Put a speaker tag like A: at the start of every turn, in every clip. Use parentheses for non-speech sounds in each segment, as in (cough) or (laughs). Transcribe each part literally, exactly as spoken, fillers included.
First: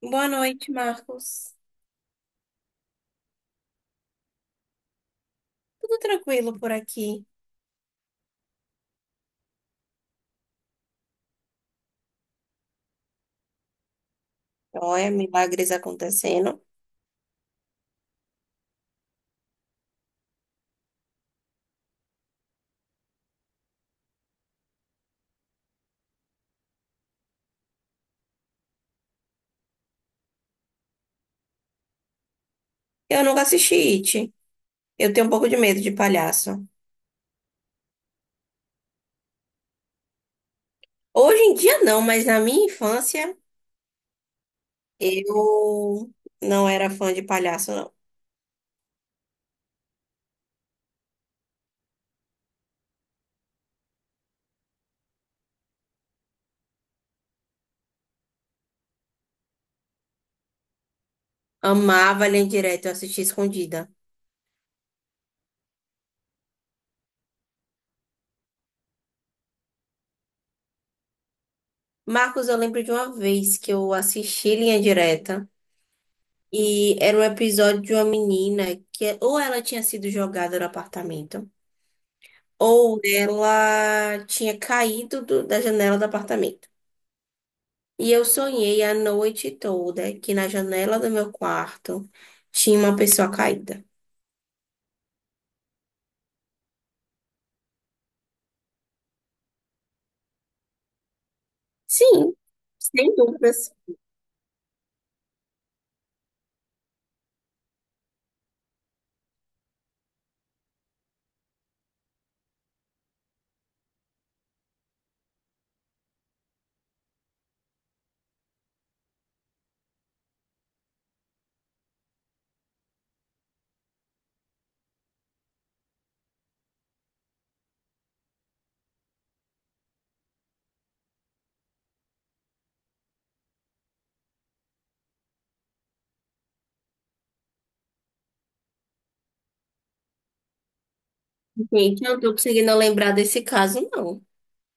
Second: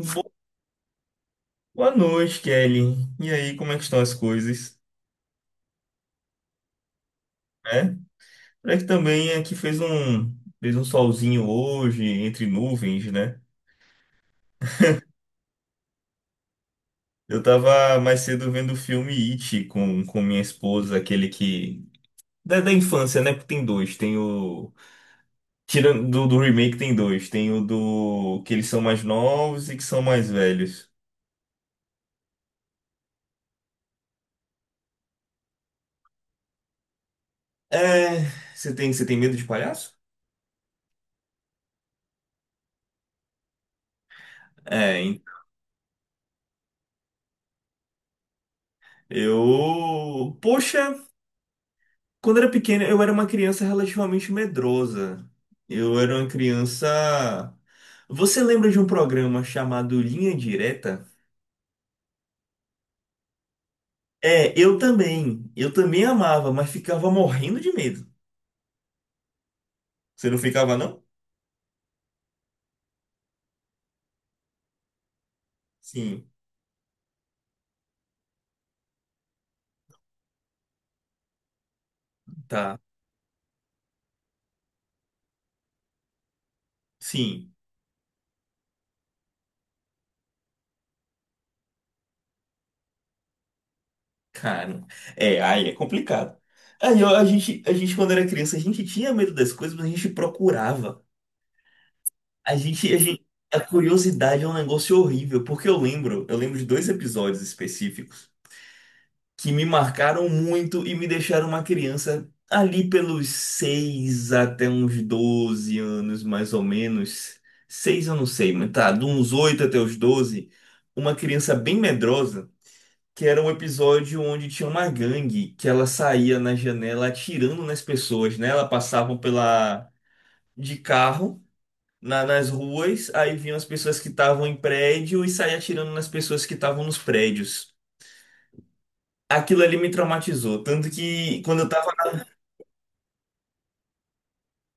A: Boa noite, Marcos.
B: Boa noite, Kelly. E aí, como é que estão as coisas?
A: Tudo tranquilo por aqui.
B: É? Parece que também aqui fez um, fez um solzinho hoje, entre nuvens, né?
A: Olha, milagres acontecendo.
B: Eu tava mais cedo vendo o filme It com, com minha esposa, aquele que... Da, da infância, né? Porque tem dois. Tem o... Tirando do, do remake, tem dois. Tem o do... Que eles são mais novos e que são mais velhos.
A: Eu nunca assisti It. Eu tenho um pouco de medo de palhaço.
B: É... Você tem, você tem medo de palhaço?
A: Hoje em dia não, mas na minha infância
B: É, hein?
A: eu não era fã de palhaço, não.
B: Eu... Poxa. Quando eu era pequeno, eu era uma criança relativamente medrosa. Eu era uma criança. Você lembra de um programa chamado Linha Direta?
A: Amava Linha Direta, eu assistia escondida.
B: É, eu também. Eu também amava, mas ficava morrendo de medo. Você não ficava, não?
A: Marcos, eu lembro de uma vez que eu assisti Linha Direta
B: Sim,
A: e era um episódio de uma menina que ou ela tinha sido jogada no apartamento.
B: tá.
A: Ou ela tinha caído do- da janela do apartamento.
B: Sim,
A: E eu sonhei a noite toda que na janela do meu quarto tinha uma pessoa caída.
B: cara. É, aí é complicado. Aí eu- a gente, a gente, quando era criança, a gente tinha medo das coisas, mas a gente procurava.
A: Sim,
B: A gente, a
A: sem
B: gente, a
A: dúvidas.
B: curiosidade é um negócio horrível, porque eu lembro, eu lembro de dois episódios específicos que me marcaram muito e me deixaram uma criança ali pelos seis até uns doze anos, mais ou menos. Seis eu não sei, mas tá, de uns oito até os doze, uma criança bem medrosa, que era um episódio onde tinha uma gangue que ela saía na janela atirando nas pessoas, né? Ela passava pela de carro. na- nas ruas, aí vinham as pessoas que estavam em prédio e saía atirando nas pessoas que estavam nos prédios. Aquilo ali me traumatizou. Tanto que quando eu tava.
A: Gente, eu não tô conseguindo lembrar desse caso, não.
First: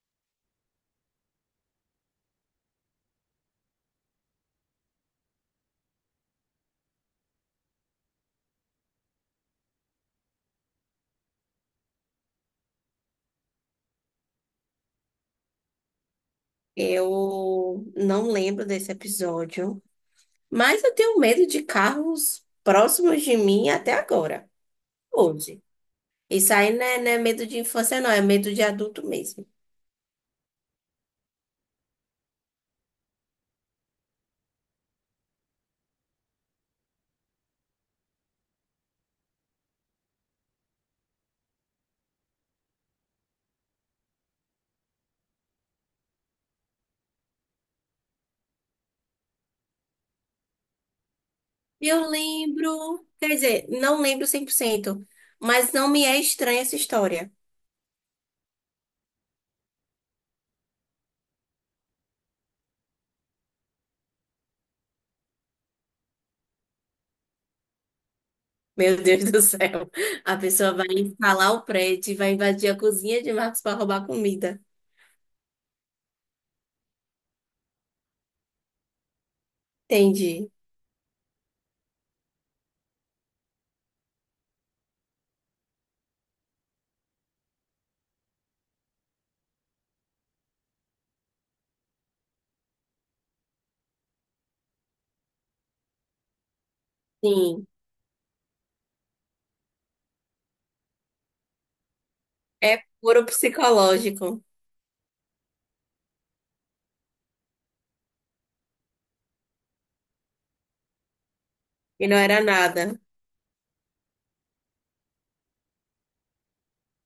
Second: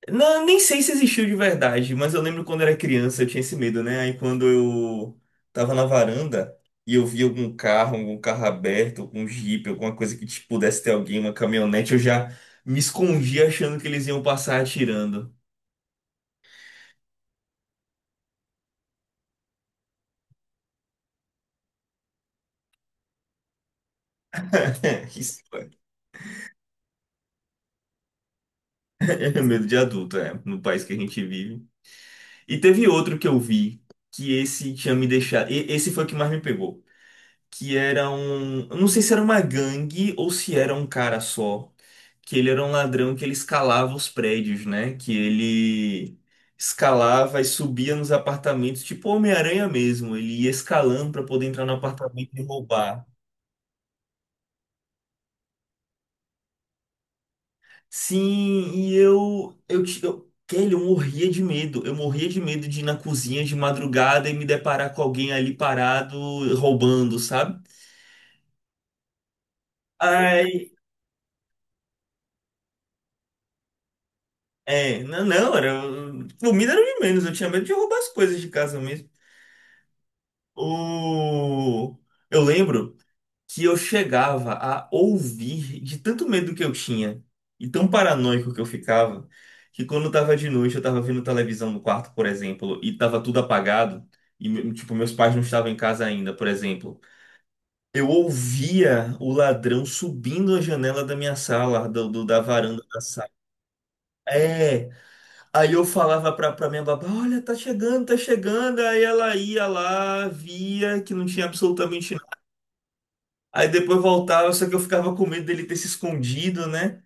B: Não, nem sei se existiu de verdade, mas eu lembro quando era criança eu tinha esse medo, né? Aí quando eu tava na varanda e eu vi algum carro, algum carro aberto, algum jipe, alguma coisa que tipo, pudesse ter alguém, uma caminhonete, eu já me escondia achando que eles iam passar atirando.
A: Eu não lembro desse episódio, mas eu tenho medo de carros próximos de mim até agora,
B: (laughs) É, isso
A: hoje. Isso aí não é, não é medo de infância, não, é medo de adulto
B: é
A: mesmo.
B: medo de adulto, é, no país que a gente vive. E teve outro que eu vi, que esse tinha me deixado. e- Esse foi o que mais me pegou. Que era um. Eu não sei se era uma gangue ou se era um cara só, que ele era um ladrão que ele escalava os prédios, né? Que ele escalava e subia nos apartamentos, tipo Homem-Aranha mesmo. Ele ia escalando para poder entrar no
A: Eu
B: apartamento e
A: lembro,
B: roubar.
A: quer dizer, não lembro cem por cento, mas não me é estranha essa história.
B: Sim, e eu, eu, ti- eu, Kelly, eu morria de medo. Eu morria de medo de ir na cozinha de madrugada e me deparar com alguém ali parado roubando, sabe?
A: Meu Deus do céu. A
B: Ai,
A: pessoa vai instalar o prédio e vai invadir a cozinha de Marcos para roubar comida.
B: é, não, não, era, comida era o de menos, eu tinha medo de roubar as coisas de casa mesmo.
A: Entendi.
B: O, eu lembro que eu chegava a ouvir de tanto medo que eu tinha e tão paranoico que eu ficava, que quando tava de noite, eu tava vendo televisão no quarto, por exemplo, e tava tudo apagado, e me- tipo, meus pais não estavam em casa ainda, por exemplo.
A: Sim,
B: Eu ouvia o ladrão subindo a janela da minha sala, do, do- da varanda
A: é
B: da
A: puro
B: sala.
A: psicológico.
B: É, aí eu falava pra, pra minha babá, olha, tá chegando, tá chegando. Aí ela ia lá, via que não tinha
A: E
B: absolutamente.
A: não era nada.
B: Aí depois voltava, só que eu ficava com medo dele ter se escondido, né?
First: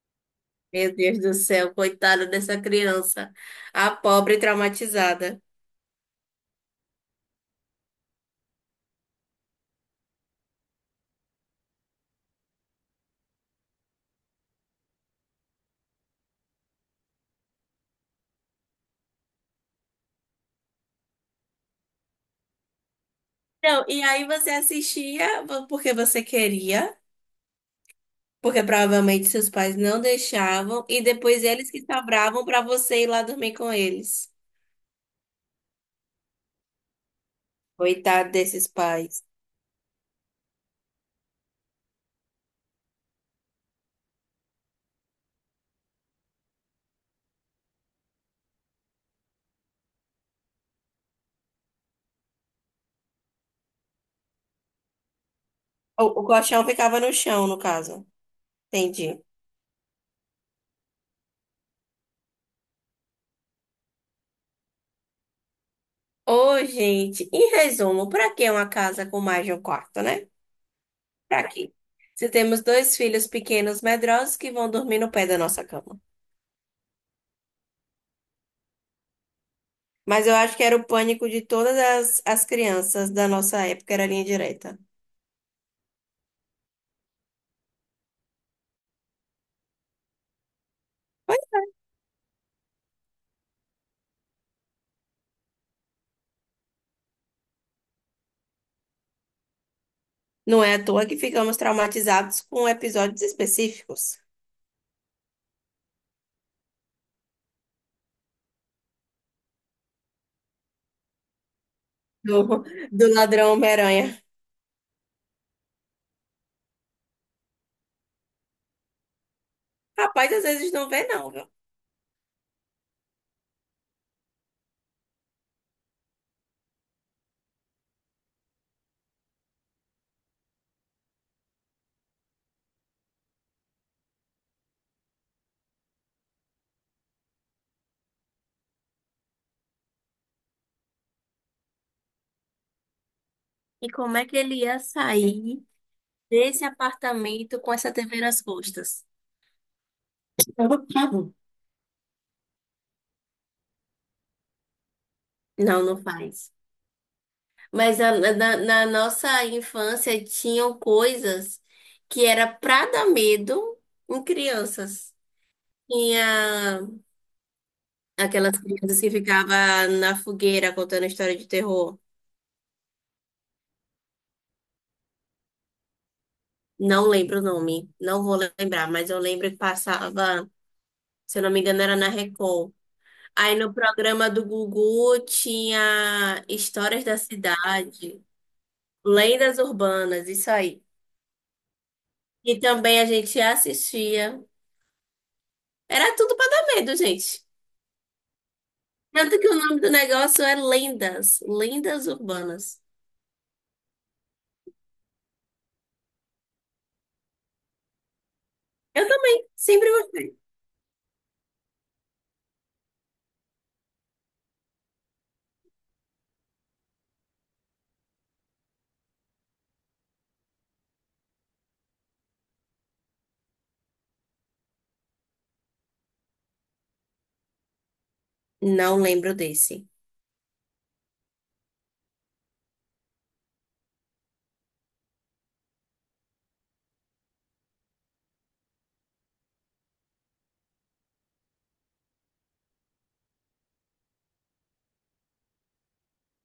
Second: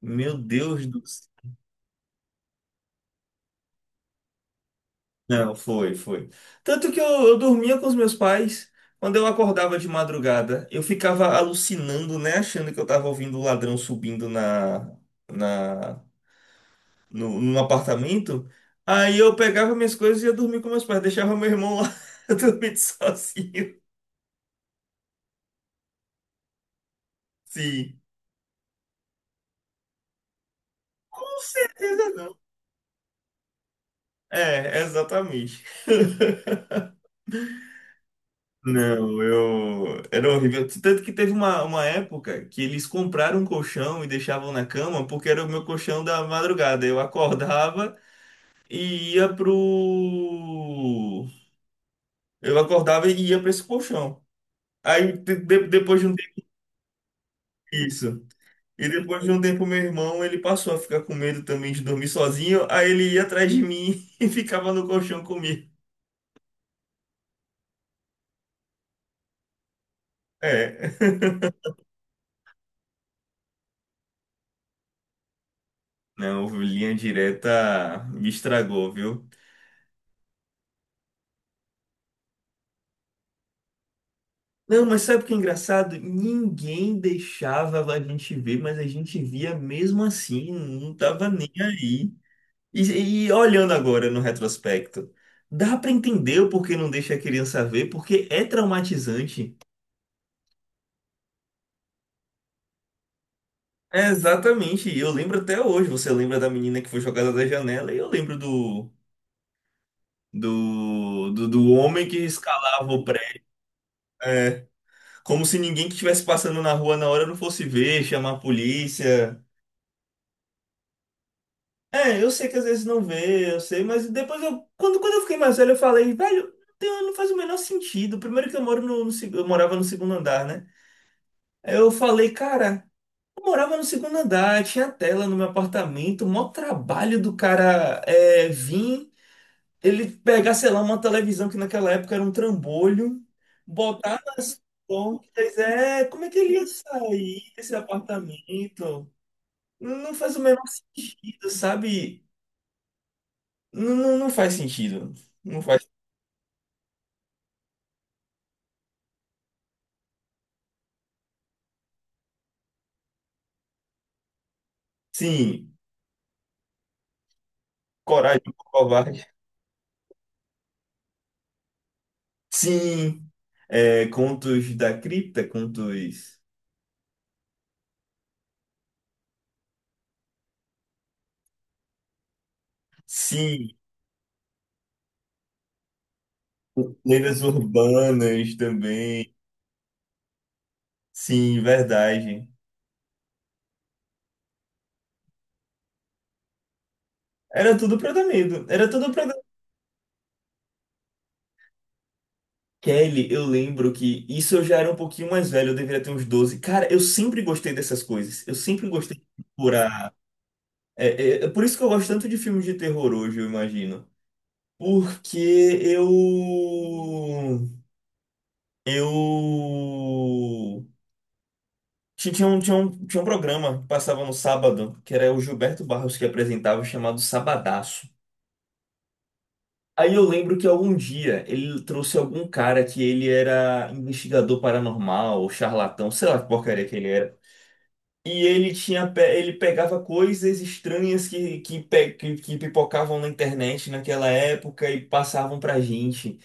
B: Meu Deus
A: Meu
B: do
A: Deus
B: céu.
A: do céu, coitada dessa criança. A pobre traumatizada.
B: Não, foi, foi. Tanto que eu, eu dormia com os meus pais. Quando eu acordava de madrugada, eu ficava alucinando, né? Achando que eu tava ouvindo o ladrão subindo na, na, no, no apartamento. Aí eu pegava minhas coisas e ia dormir com meus pais. Deixava meu irmão lá (laughs) dormir sozinho.
A: Não, e aí você assistia porque você queria.
B: Sim.
A: Porque provavelmente seus pais não deixavam e
B: Com
A: depois eles que
B: certeza não.
A: sobravam para você ir lá dormir com eles.
B: É, exatamente. (laughs)
A: Coitado desses
B: Não,
A: pais.
B: eu. Era horrível. Tanto que teve uma, uma época que eles compraram um colchão e deixavam na cama porque era o meu colchão da madrugada. Eu acordava e ia pro. Eu acordava e ia pra esse colchão. Aí de- de- depois
A: O,
B: de um
A: o
B: tempo
A: colchão ficava no chão, no caso.
B: isso. E
A: Entendi.
B: depois de um tempo meu irmão ele passou a ficar com medo também de dormir sozinho. Aí ele ia atrás de mim (laughs) e ficava no colchão comigo.
A: Ô, gente, em resumo, para que uma casa com mais de um quarto, né?
B: É. (laughs)
A: Para quê? Se temos dois filhos pequenos medrosos que vão dormir no pé da nossa cama.
B: Não, linha direta me estragou, viu?
A: Mas eu acho que era o pânico de todas as, as crianças da nossa época, era a linha direta.
B: Não, mas sabe o que é engraçado? Ninguém deixava a gente ver, mas a gente via mesmo assim, não tava nem aí. E, e olhando agora no retrospecto, dá pra entender o porquê não deixa a criança ver, porque é traumatizante.
A: Não é à toa que ficamos traumatizados com episódios
B: É,
A: específicos.
B: exatamente, e eu lembro até hoje. Você lembra da menina que foi jogada da janela, e eu lembro do, do, do, do homem que
A: Do,
B: escalava o
A: do
B: prédio.
A: ladrão Homem-Aranha.
B: É, como se ninguém que estivesse passando na rua na hora não fosse ver, chamar a polícia.
A: Rapaz, às vezes não vê, não, viu?
B: É, eu sei que às vezes não vê, eu sei, mas depois eu. Quando, quando eu fiquei mais velho, eu falei, velho, não tem- não faz o menor sentido. Primeiro que eu moro no, no seg- eu morava no segundo andar, né? Aí eu falei, cara, eu morava no segundo andar, tinha tela no meu apartamento, o maior trabalho do cara é vir, ele pegar, sei lá, uma televisão que naquela época era um trambolho,
A: E como
B: botar
A: é que ele
B: nas
A: ia
B: pontas,
A: sair
B: é, como é que ele
A: desse
B: ia sair
A: apartamento com
B: desse
A: essa T V nas costas?
B: apartamento? Não faz o menor sentido, sabe? Não, não, não faz sentido. Não
A: Não,
B: faz.
A: não faz. Mas a- na, na nossa infância tinham coisas que era pra dar medo em crianças.
B: Sim,
A: Tinha
B: Coragem do
A: aquelas crianças que
B: Covarde.
A: ficavam na fogueira contando história de terror.
B: Sim, é, Contos da Cripta, contos.
A: Não lembro o nome, não vou lembrar, mas eu lembro que passava, se eu não me engano, era na Record. Aí
B: Sim,
A: no programa do Gugu tinha Histórias da
B: lendas
A: Cidade,
B: urbanas também.
A: Lendas Urbanas, isso aí.
B: Sim, verdade.
A: E também a gente assistia. Era tudo pra dar medo, gente.
B: Era tudo pra dar medo. Era tudo pra dar.
A: Tanto que o nome do negócio é Lendas, Lendas Urbanas.
B: Kelly, eu lembro que isso eu já era um pouquinho mais velho, eu deveria ter uns doze. Cara, eu sempre gostei dessas coisas. Eu sempre
A: Eu
B: gostei de
A: também, sempre
B: procurar.
A: gostei.
B: É, é, é por isso que eu gosto tanto de filmes de terror hoje, eu imagino. Porque eu Eu ti- tinha um, tinha um, tinha um programa que passava no sábado, que era o Gilberto Barros que apresentava, chamado Sabadaço.
A: Não lembro desse.
B: Aí eu lembro que algum dia ele trouxe algum cara que ele era investigador paranormal, ou charlatão, sei lá que porcaria que ele era. E ele tinha, pe- ele pegava coisas estranhas que, que, pe- que, que pipocavam na internet naquela época e passavam pra gente.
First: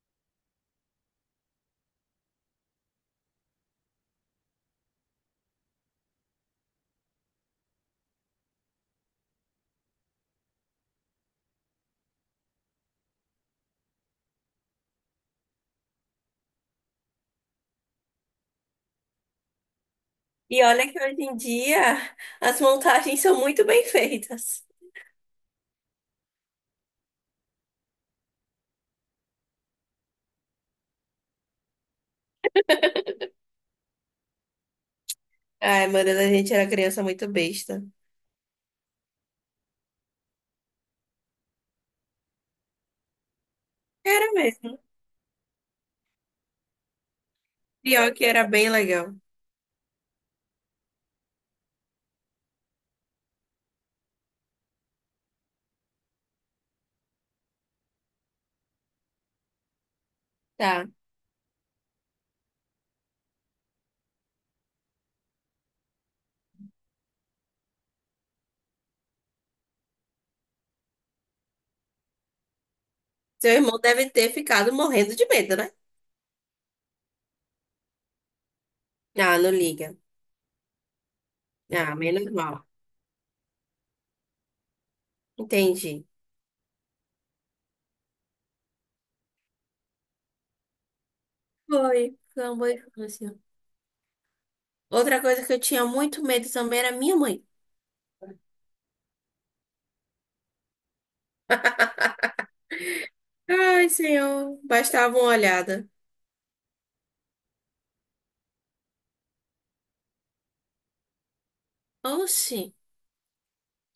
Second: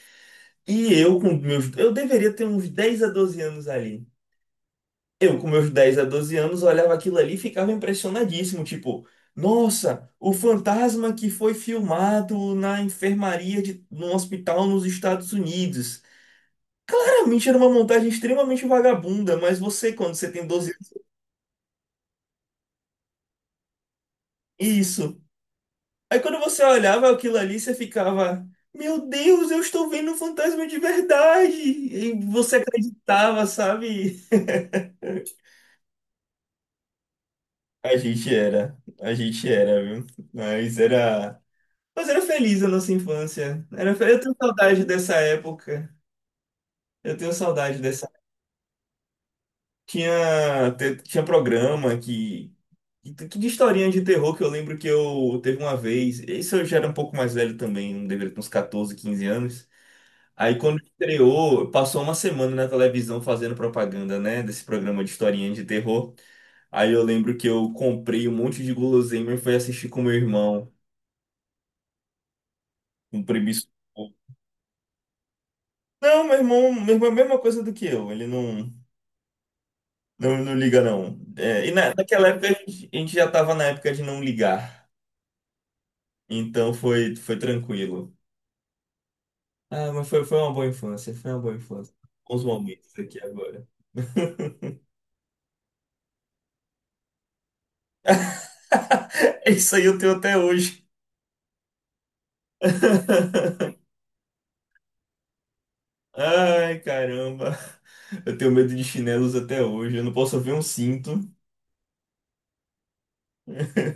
B: E eu com meus, eu deveria ter uns dez a doze anos ali. Eu, com meus dez a doze anos, olhava aquilo ali e ficava impressionadíssimo. Tipo, nossa, o fantasma que foi filmado na enfermaria de num hospital nos Estados Unidos. Claramente era uma montagem extremamente vagabunda, mas você, quando você tem
A: E
B: doze
A: olha que
B: anos,
A: hoje em dia as montagens são muito bem feitas.
B: isso. Aí quando você olhava aquilo ali, você ficava, meu Deus, eu estou vendo um fantasma de verdade. E você acreditava, sabe? (laughs)
A: Ai, meu Deus, a gente era criança muito besta.
B: A gente era, a gente era, viu? Mas era. Mas era feliz a nossa infância. Era fe- Eu
A: Era
B: tenho
A: mesmo.
B: saudade dessa época. Eu tenho saudade dessa.
A: Pior que era bem legal.
B: Tinha, te- tinha programa que. que que de historinha de terror que eu lembro que eu teve uma vez. Isso eu já era um pouco mais velho também, não deveria ter uns catorze quinze anos. Aí quando
A: Tá.
B: estreou, passou uma semana na televisão fazendo propaganda, né? Desse programa de historinha de terror. Aí eu lembro que eu comprei um monte de guloseima e fui assistir com meu irmão, um primo.
A: Seu irmão deve ter ficado morrendo de medo, né?
B: Não, meu irmão, meu irmão é a mesma coisa do que eu. Ele não.
A: Ah, não liga.
B: Não, não liga, não. É, e na,
A: Ah,
B: naquela
A: menos
B: época a
A: mal.
B: gente, a gente já tava na época de não ligar.
A: Entendi.
B: Então foi, foi tranquilo. Ah, mas foi, foi uma boa infância, foi uma boa infância.
A: Foi,
B: Bons
A: foi uma boa
B: momentos aqui
A: infância.
B: agora.
A: Outra coisa que eu tinha muito medo também era minha mãe.
B: (laughs) Isso aí eu tenho até hoje. (laughs)
A: Ai, senhor, bastava uma olhada.
B: Ai, caramba. Eu tenho medo de chinelos até hoje. Eu não posso ver um cinto.
A: Oxi,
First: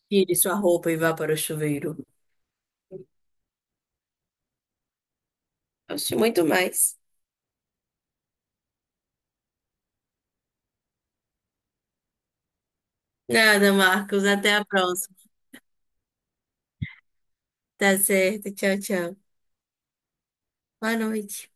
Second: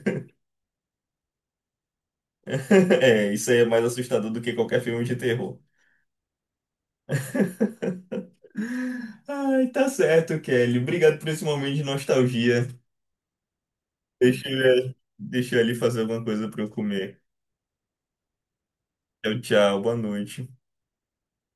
A: tire sua roupa e vá para o chuveiro.
B: (laughs) É, isso aí é mais assustador do que qualquer filme de terror.
A: Oxe, muito mais.
B: Ai, tá certo, Kelly. Obrigado por esse momento de nostalgia.
A: Nada, Marcos.
B: Deixa
A: Até a
B: eu,
A: próxima.
B: deixa eu ali fazer alguma coisa pra eu comer.
A: Tá certo. Tchau, tchau.
B: Tchau, tchau. Boa noite.
A: Boa noite.